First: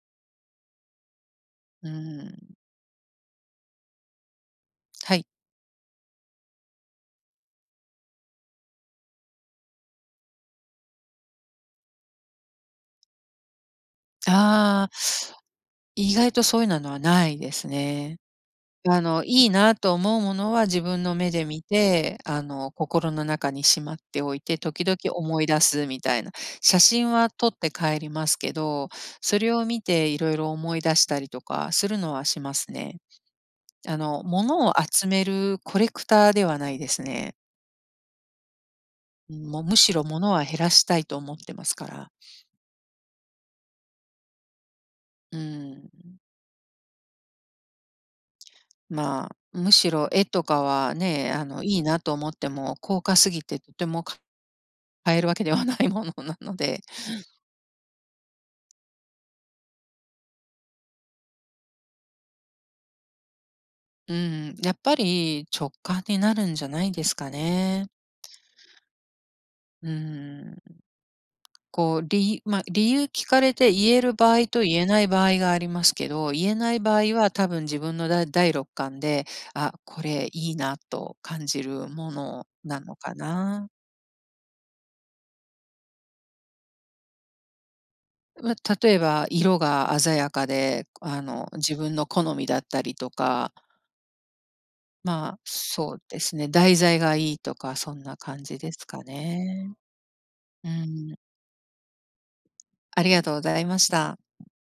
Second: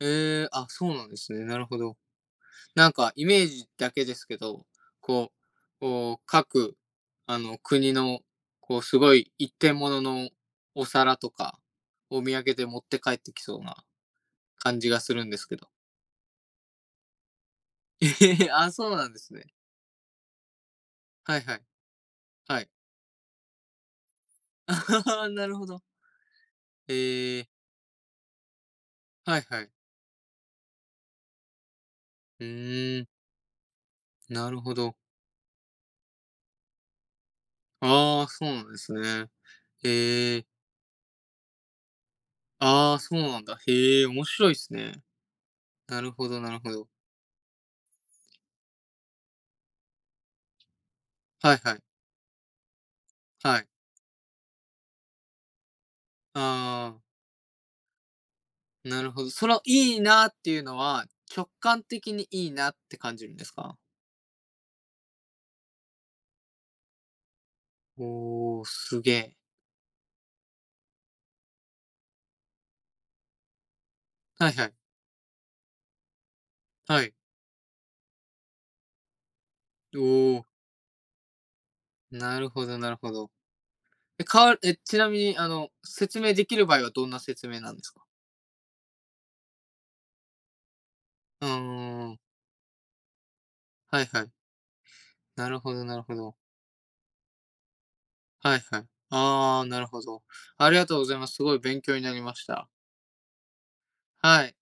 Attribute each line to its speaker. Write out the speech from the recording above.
Speaker 1: ええ、あ、そうなんですね、なるほ
Speaker 2: う
Speaker 1: ど。
Speaker 2: ーん。
Speaker 1: なんかイメージだけですけど、
Speaker 2: はい。
Speaker 1: こうこう、各あの国の、こう、すごい一点もののお皿とか、お土産で持って帰ってきそうな感
Speaker 2: ああ。
Speaker 1: じがするんですけど。
Speaker 2: 意外とそういうなのはないですね。
Speaker 1: え あ、そう
Speaker 2: あ
Speaker 1: なんで
Speaker 2: の、
Speaker 1: す
Speaker 2: い
Speaker 1: ね。
Speaker 2: いなと思うものは自分の目
Speaker 1: はい
Speaker 2: で
Speaker 1: はい、
Speaker 2: 見て、あ
Speaker 1: はい。
Speaker 2: の、心の中にしまっておいて
Speaker 1: あ
Speaker 2: 時々
Speaker 1: はは
Speaker 2: 思い
Speaker 1: なる
Speaker 2: 出
Speaker 1: ほど。
Speaker 2: すみたいな。写真は
Speaker 1: へえ。
Speaker 2: 撮って帰りますけど
Speaker 1: は
Speaker 2: そ
Speaker 1: い
Speaker 2: れ
Speaker 1: は
Speaker 2: を
Speaker 1: い。
Speaker 2: 見て色々思い出したりとかするのはし
Speaker 1: ふ
Speaker 2: ますね。
Speaker 1: うん。
Speaker 2: あの、
Speaker 1: なる
Speaker 2: 物
Speaker 1: ほ
Speaker 2: を
Speaker 1: ど。
Speaker 2: 集めるコレクターではないですね。
Speaker 1: ああ、そうなんですね。
Speaker 2: うん。もう、むしろ物
Speaker 1: へ
Speaker 2: は
Speaker 1: え。
Speaker 2: 減らしたいと思ってますから。
Speaker 1: ああ、そうなんだ。へえ、面白いっすね。
Speaker 2: うー
Speaker 1: なる
Speaker 2: ん。
Speaker 1: ほどなるほど。
Speaker 2: まあ、むしろ絵とかはね、あ
Speaker 1: はい
Speaker 2: の、い
Speaker 1: はい。
Speaker 2: いなと思っても高価すぎ
Speaker 1: は
Speaker 2: て
Speaker 1: い。
Speaker 2: とてもか買えるわけではないものなので。
Speaker 1: ああ。なるほど、そのいいなあっていうのは直感的にいいなって感じるんですか？
Speaker 2: うーん、やっぱり直感になるんじゃないですかね。
Speaker 1: おお、すげえ。
Speaker 2: うーん、こう、りまあ、理由聞かれて言える場合
Speaker 1: はい
Speaker 2: と
Speaker 1: はい。
Speaker 2: 言えない場合がありますけど。言えない場
Speaker 1: はい。
Speaker 2: 合は多分自分のだ第六感で、あ、
Speaker 1: お
Speaker 2: これ
Speaker 1: お。
Speaker 2: いいなと感じるも
Speaker 1: な
Speaker 2: の
Speaker 1: るほど
Speaker 2: な
Speaker 1: なる
Speaker 2: の
Speaker 1: ほ
Speaker 2: か
Speaker 1: ど。
Speaker 2: な？
Speaker 1: え、かわるえ、ちなみに、あの、説明できる場合はどんな説明なんですか。
Speaker 2: ま、例えば色が鮮やかで、あ
Speaker 1: う
Speaker 2: の、自分の
Speaker 1: ーん。
Speaker 2: 好みだったりとか
Speaker 1: はいはい。
Speaker 2: まあ、
Speaker 1: なるほど
Speaker 2: そ
Speaker 1: な
Speaker 2: う
Speaker 1: るほ
Speaker 2: で
Speaker 1: ど。
Speaker 2: すね。題材がいいとかそんな感
Speaker 1: は
Speaker 2: じ
Speaker 1: い
Speaker 2: で
Speaker 1: はい。
Speaker 2: すか
Speaker 1: ああ、
Speaker 2: ね。
Speaker 1: なるほど。
Speaker 2: う
Speaker 1: ありがとうご
Speaker 2: ん。
Speaker 1: ざいます。すごい勉強になりました。
Speaker 2: ありがとうございました。
Speaker 1: はい。